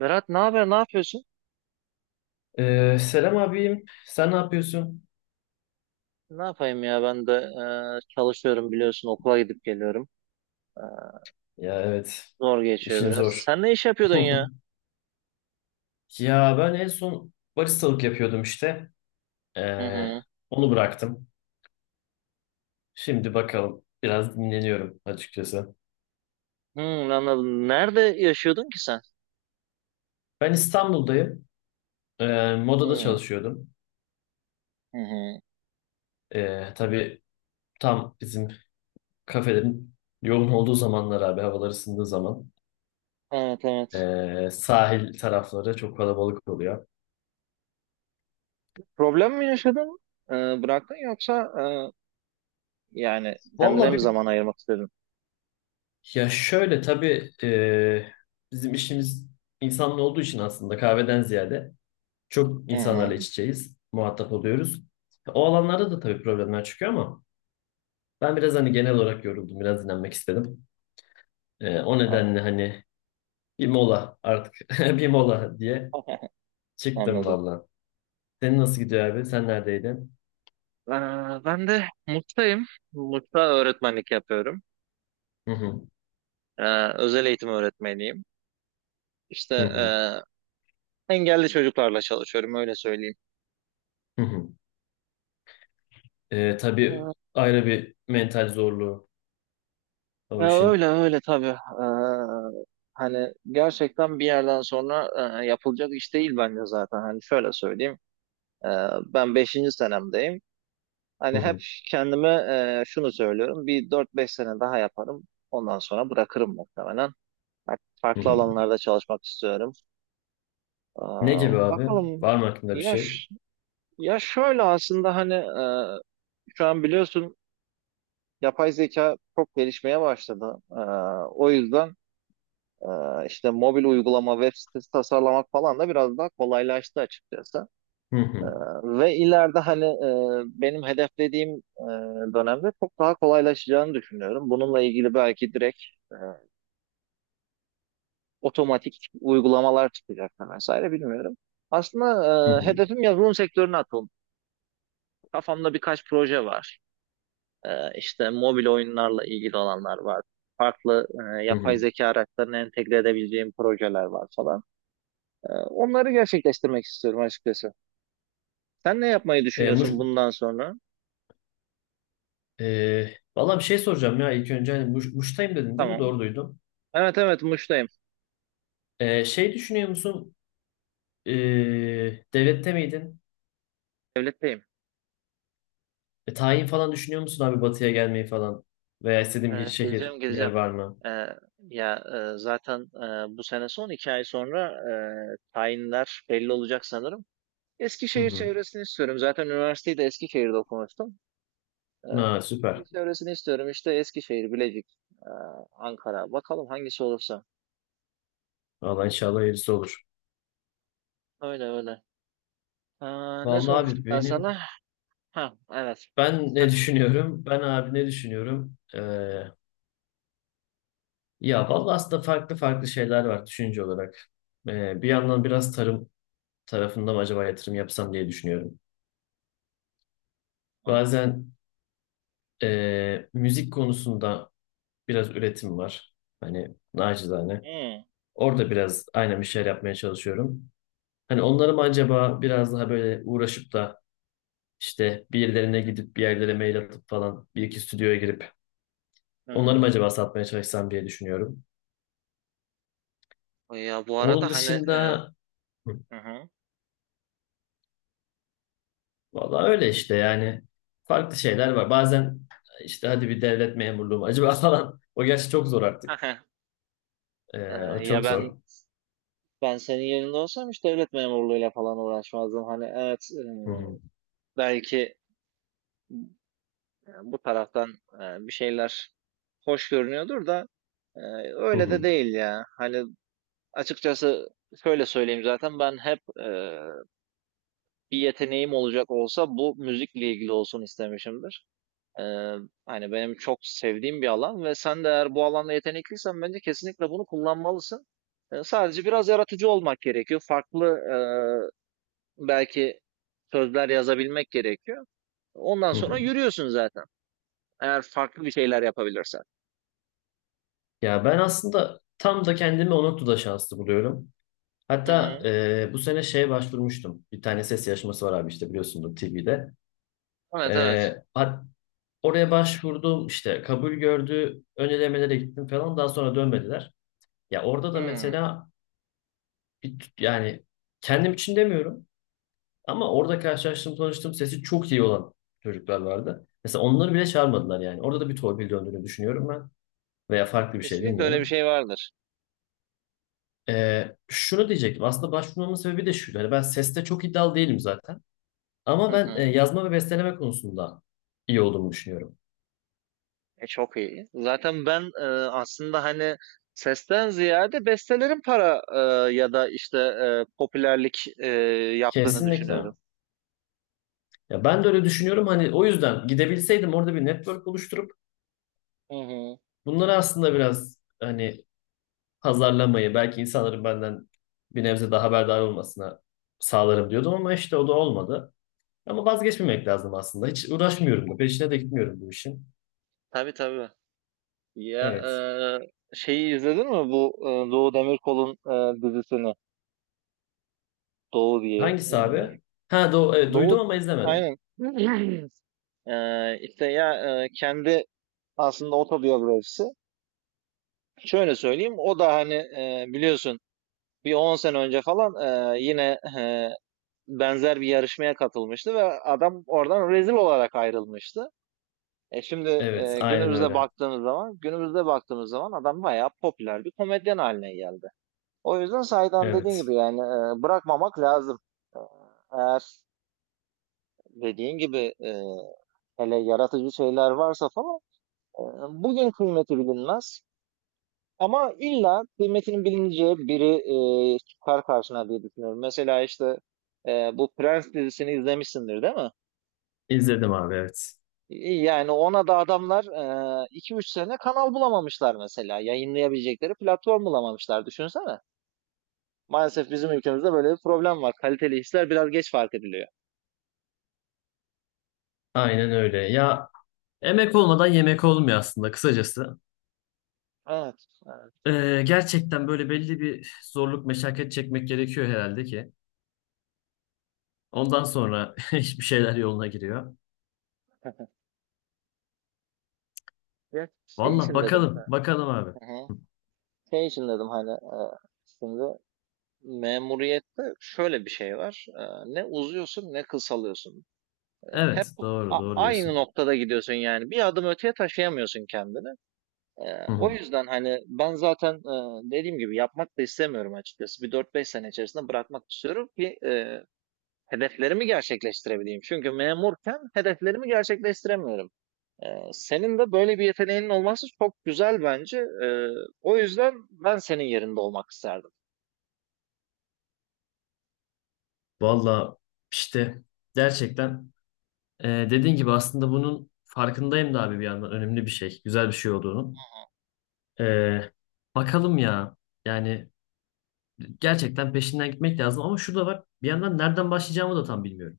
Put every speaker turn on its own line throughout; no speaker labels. Berat, ne haber? Ne yapıyorsun?
Selam abim. Sen ne yapıyorsun?
Ne yapayım ya, ben de çalışıyorum, biliyorsun, okula gidip geliyorum. E,
Ya, evet.
Zor geçiyor
işin
biraz.
zor.
Sen ne iş yapıyordun ya?
Ya ben en son baristalık yapıyordum işte.
Hı
Ee,
hı.
Onu bıraktım. Şimdi bakalım. Biraz dinleniyorum açıkçası.
Hı, anladım. Nerede yaşıyordun ki sen?
Ben İstanbul'dayım. Modada
Hı
çalışıyordum.
hı. Hı.
Tabii tam bizim kafelerin yoğun olduğu zamanlar abi, havalar ısındığı zaman.
Evet, evet.
Sahil tarafları çok kalabalık oluyor.
Problem mi yaşadın? E, Bıraktın yoksa yani kendine
Vallahi
mi
bir
zaman ayırmak istedin?
Ya şöyle tabii e, Bizim işimiz insanla olduğu için, aslında kahveden ziyade çok
Hı
insanlarla
hı.
iç içeyiz, muhatap oluyoruz. O alanlarda da tabii problemler çıkıyor, ama ben biraz hani genel olarak yoruldum, biraz dinlenmek istedim. O
An-
nedenle hani bir mola artık, bir mola diye çıktım
Anladım.
valla. Senin nasıl gidiyor abi? Sen neredeydin?
E, Ben de Mut'tayım. Mut'ta öğretmenlik yapıyorum.
Hı hı,
E, Özel eğitim öğretmeniyim. İşte
hı hı,
engelli çocuklarla çalışıyorum, öyle söyleyeyim.
hı hı. Tabii
Ee,
ayrı bir mental zorluğu o
Ya,
işin.
öyle öyle tabii. Hani gerçekten bir yerden sonra yapılacak iş değil bence zaten. Hani şöyle söyleyeyim. Ee, Ben beşinci senemdeyim.
Hı
Hani hep
hı,
kendime şunu söylüyorum. Bir 4-5 sene daha yaparım. Ondan sonra bırakırım muhtemelen. Artık
hı
farklı
hı.
alanlarda çalışmak istiyorum. Ee,
Ne gibi abi?
Bakalım.
Var mı aklında bir
Ya,
şey?
şöyle aslında, hani, şu an biliyorsun, yapay zeka çok gelişmeye başladı. O yüzden, işte, mobil uygulama, web sitesi tasarlamak falan da biraz daha kolaylaştı açıkçası.
Hı
Ee,
hı.
Ve ileride, hani, benim hedeflediğim dönemde çok daha kolaylaşacağını düşünüyorum. Bununla ilgili belki direkt e, otomatik uygulamalar çıkacak da vesaire, bilmiyorum. Aslında
Hı hı.
hedefim yazılım sektörüne atılmak. Kafamda birkaç proje var. İşte mobil oyunlarla ilgili olanlar var. Farklı
Hı
yapay
hı.
zeka araçlarını entegre edebileceğim projeler var falan. Onları gerçekleştirmek istiyorum açıkçası. Sen ne yapmayı
E, Muş,
düşünüyorsun bundan sonra?
valla bir şey soracağım ya, ilk önce hani Muş, Muş'tayım dedin değil mi?
Tamam.
Doğru duydum.
Evet, evet, Muş'tayım.
Şey düşünüyor musun? E, Devlette miydin?
Devletteyim.
Tayin falan düşünüyor musun abi, Batı'ya gelmeyi falan? Veya istediğin bir şehir,
Geleceğim,
bir yer
geleceğim.
var mı?
Ee, Ya, zaten, bu sene son 2 ay sonra, tayinler belli olacak sanırım.
Hı
Eskişehir
hı.
çevresini istiyorum. Zaten üniversiteyi de Eskişehir'de okumuştum.
Ha, süper.
Çevresini istiyorum, işte Eskişehir, Bilecik, ee, Ankara. Bakalım hangisi olursa.
Valla inşallah hayırlısı olur.
Öyle öyle. Aa, ne
Vallahi
sormuştum
abi
ben
benim
sana? Ha, evet.
ben
Sen
ne
ne düşünüyorsun?
düşünüyorum? Ben abi ne düşünüyorum? Ya vallahi aslında farklı farklı şeyler var düşünce olarak. Bir yandan biraz tarım tarafında mı acaba yatırım yapsam diye düşünüyorum.
Mantık.
Bazen müzik konusunda biraz üretim var. Hani nacizane.
Hı,
Orada biraz aynen bir şeyler yapmaya çalışıyorum. Hani onları mı acaba biraz daha böyle uğraşıp da işte bir yerlerine gidip, bir yerlere mail atıp falan, bir iki stüdyoya girip
hı
onları mı acaba satmaya çalışsam diye düşünüyorum.
hı. Ya, bu
Onun
arada hani
dışında hı,
hı hı.
vallahi öyle işte, yani farklı şeyler var. Bazen işte hadi bir devlet memurluğu mu acaba falan. O gerçi çok zor artık.
Ee,
O
Ya,
çok
ben
zor.
ben senin yerinde olsam hiç devlet memurluğuyla falan uğraşmazdım. Hani evet,
Hı hı,
belki bu taraftan bir şeyler hoş görünüyordur da, e,
hı
öyle de
hı,
değil ya. Hani, açıkçası, şöyle söyleyeyim, zaten ben hep bir yeteneğim olacak olsa bu müzikle ilgili olsun istemişimdir. E, Hani benim çok sevdiğim bir alan ve sen de eğer bu alanda yetenekliysen bence kesinlikle bunu kullanmalısın. Sadece biraz yaratıcı olmak gerekiyor. Farklı belki sözler yazabilmek gerekiyor. Ondan
hı
sonra
hı.
yürüyorsun zaten, eğer farklı bir şeyler yapabilirsen.
Ya ben aslında tam da kendimi o noktada şanslı buluyorum.
Hı
Hatta
hı.
bu sene şeye başvurmuştum. Bir tane ses yarışması var abi, işte biliyorsundur TV'de.
Evet,
E,
evet.
hat- Oraya başvurdum, işte kabul gördü. Ön elemelere gittim falan, daha sonra dönmediler. Ya orada da
Hı.
mesela yani kendim için demiyorum, ama orada karşılaştığım, tanıştığım, sesi çok iyi olan çocuklar vardı. Mesela onları bile çağırmadılar yani. Orada da bir torpil döndüğünü düşünüyorum ben. Veya farklı bir şey,
Kesinlikle öyle bir
bilmiyorum.
şey vardır.
Şunu diyecektim. Aslında başvurmamın sebebi de şuydu. Hani ben seste çok iddialı değilim zaten. Ama
Hı
ben
hı.
yazma ve besteleme konusunda iyi olduğumu düşünüyorum.
Çok iyi. Zaten ben, aslında hani, sesten ziyade bestelerin para ya da işte popülerlik yaptığını
Kesinlikle.
düşünüyorum.
Ya ben de öyle düşünüyorum. Hani o yüzden gidebilseydim, orada bir network oluşturup
Hı hı.
bunları aslında biraz hani pazarlamayı, belki insanların benden bir nebze daha haberdar olmasına sağlarım diyordum, ama işte o da olmadı. Ama vazgeçmemek lazım aslında. Hiç uğraşmıyorum da. Peşine de gitmiyorum bu işin.
Tabii tabii. Ya,
Evet.
şeyi izledin mi, bu Doğu Demirkol'un dizisini? Doğu diye.
Hangisi abi? Duydum
Doğu,
ama izlemedim.
aynen. E, işte ya, kendi aslında otobiyografisi. Şöyle söyleyeyim, o da hani biliyorsun, bir 10 sene önce falan yine benzer bir yarışmaya katılmıştı ve adam oradan rezil olarak ayrılmıştı. Şimdi
Evet, aynen öyle.
günümüzde baktığımız zaman adam bayağı popüler bir komedyen haline geldi. O yüzden Saydan, dediğin
Evet.
gibi, yani, bırakmamak lazım. E, Eğer dediğin gibi, hele yaratıcı şeyler varsa falan, e, bugün kıymeti bilinmez. Ama illa kıymetinin bilineceği biri çıkar karşına diye düşünüyorum. Mesela işte, bu Prens dizisini izlemişsindir değil mi?
İzledim abi, evet.
İyi. Yani ona da adamlar 2-3 sene kanal bulamamışlar mesela. Yayınlayabilecekleri platform bulamamışlar. Düşünsene. Maalesef bizim ülkemizde böyle bir problem var. Kaliteli işler biraz geç fark ediliyor.
Aynen öyle. Ya emek olmadan yemek olmuyor aslında, kısacası.
Evet. Evet.
Gerçekten böyle belli bir zorluk, meşakkat çekmek gerekiyor herhalde ki. Ondan sonra hiçbir şeyler yoluna giriyor.
Ya, şey
Valla
için dedim.
bakalım, bakalım abi.
Hı hı. Şey için dedim, hani, şimdi memuriyette şöyle bir şey var. Ne uzuyorsun ne kısalıyorsun. Hep
Evet, doğru, doğru
aynı
diyorsun.
noktada gidiyorsun yani. Bir adım öteye taşıyamıyorsun kendini.
Hı
O
hı.
yüzden hani ben zaten, dediğim gibi, yapmak da istemiyorum açıkçası. Bir 4-5 sene içerisinde bırakmak istiyorum ki hedeflerimi gerçekleştirebileyim. Çünkü memurken hedeflerimi gerçekleştiremiyorum. Ee, Senin de böyle bir yeteneğinin olması çok güzel bence. Ee, O yüzden ben senin yerinde olmak isterdim.
Valla işte gerçekten dediğin gibi aslında bunun farkındayım da abi, bir yandan önemli bir şey, güzel bir şey olduğunu. Ee, Bakalım ya. Yani gerçekten peşinden gitmek lazım, ama şu var. Bir yandan nereden başlayacağımı da tam bilmiyorum.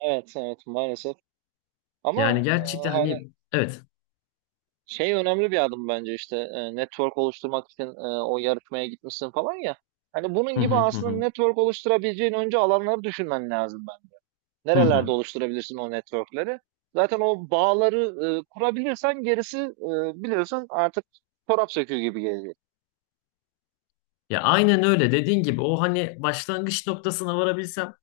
Evet, evet maalesef. Ama
Yani gerçekten hani,
hani,
evet.
şey önemli bir adım bence, işte network oluşturmak için o yarışmaya gitmişsin falan ya. Hani bunun
Hı
gibi
hı, hı
aslında
hı.
network oluşturabileceğin önce alanları düşünmen lazım ben.
Hı
Nerelerde
hı.
oluşturabilirsin o networkleri? Zaten o bağları kurabilirsen gerisi, biliyorsun artık, çorap söküğü gibi gelecek.
Ya aynen öyle, dediğin gibi o hani başlangıç noktasına varabilsem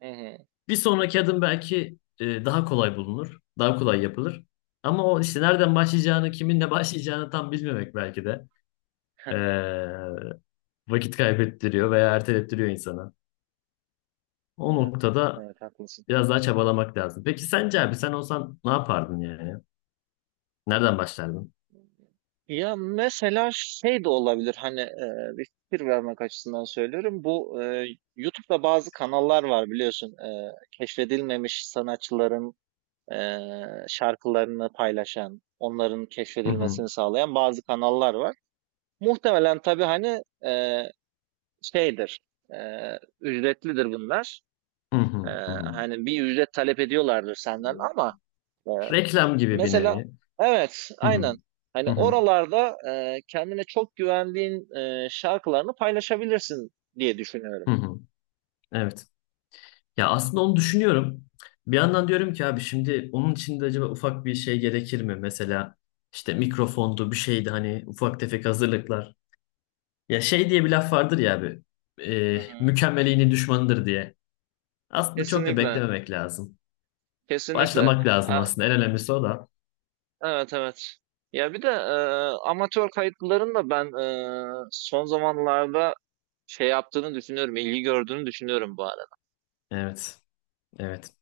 Hı hı.
bir sonraki adım belki daha kolay bulunur. Daha kolay yapılır. Ama o işte nereden başlayacağını, kiminle başlayacağını tam bilmemek belki de ee, vakit kaybettiriyor veya ertelettiriyor insana. O
Evet,
noktada
evet, haklısın.
biraz daha çabalamak lazım. Peki sence abi, sen olsan ne yapardın yani? Nereden başlardın?
Ya, mesela şey de olabilir, hani, bir fikir vermek açısından söylüyorum. Bu YouTube'da bazı kanallar var, biliyorsun. Keşfedilmemiş sanatçıların e, şarkılarını paylaşan, onların
Hı hı.
keşfedilmesini sağlayan bazı kanallar var. Muhtemelen tabii, hani, şeydir, e, ücretlidir bunlar.
Hı hı.
E,
Hı hı.
Hani bir ücret talep ediyorlardır senden ama.
Reklam gibi bir
Mesela
nevi.
evet,
Hı hı.
aynen. Hani
Hı hı.
oralarda kendine çok güvendiğin şarkılarını paylaşabilirsin diye düşünüyorum.
Hı hı. Evet. Ya aslında onu düşünüyorum. Bir yandan diyorum ki abi, şimdi onun için de acaba ufak bir şey gerekir mi? Mesela işte mikrofondu, bir şeydi, hani ufak tefek hazırlıklar. Ya şey diye bir laf vardır ya abi.
Hı hı.
Mükemmeliğinin düşmanıdır diye. Aslında çok da
Kesinlikle,
beklememek lazım.
kesinlikle.
Başlamak lazım
A-
aslında. En önemlisi o da.
evet, evet. Ya bir de amatör kayıtların da ben son zamanlarda şey yaptığını düşünüyorum, ilgi gördüğünü düşünüyorum bu arada.
Evet. Evet.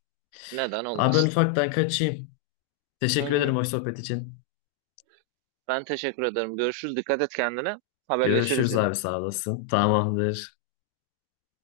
Neden
Abi ben
olmasın?
ufaktan kaçayım.
Hı
Teşekkür ederim
hı.
hoş sohbet için.
Ben teşekkür ederim. Görüşürüz. Dikkat et kendine. Haberleşiriz
Görüşürüz
yine.
abi, sağ olasın. Tamamdır.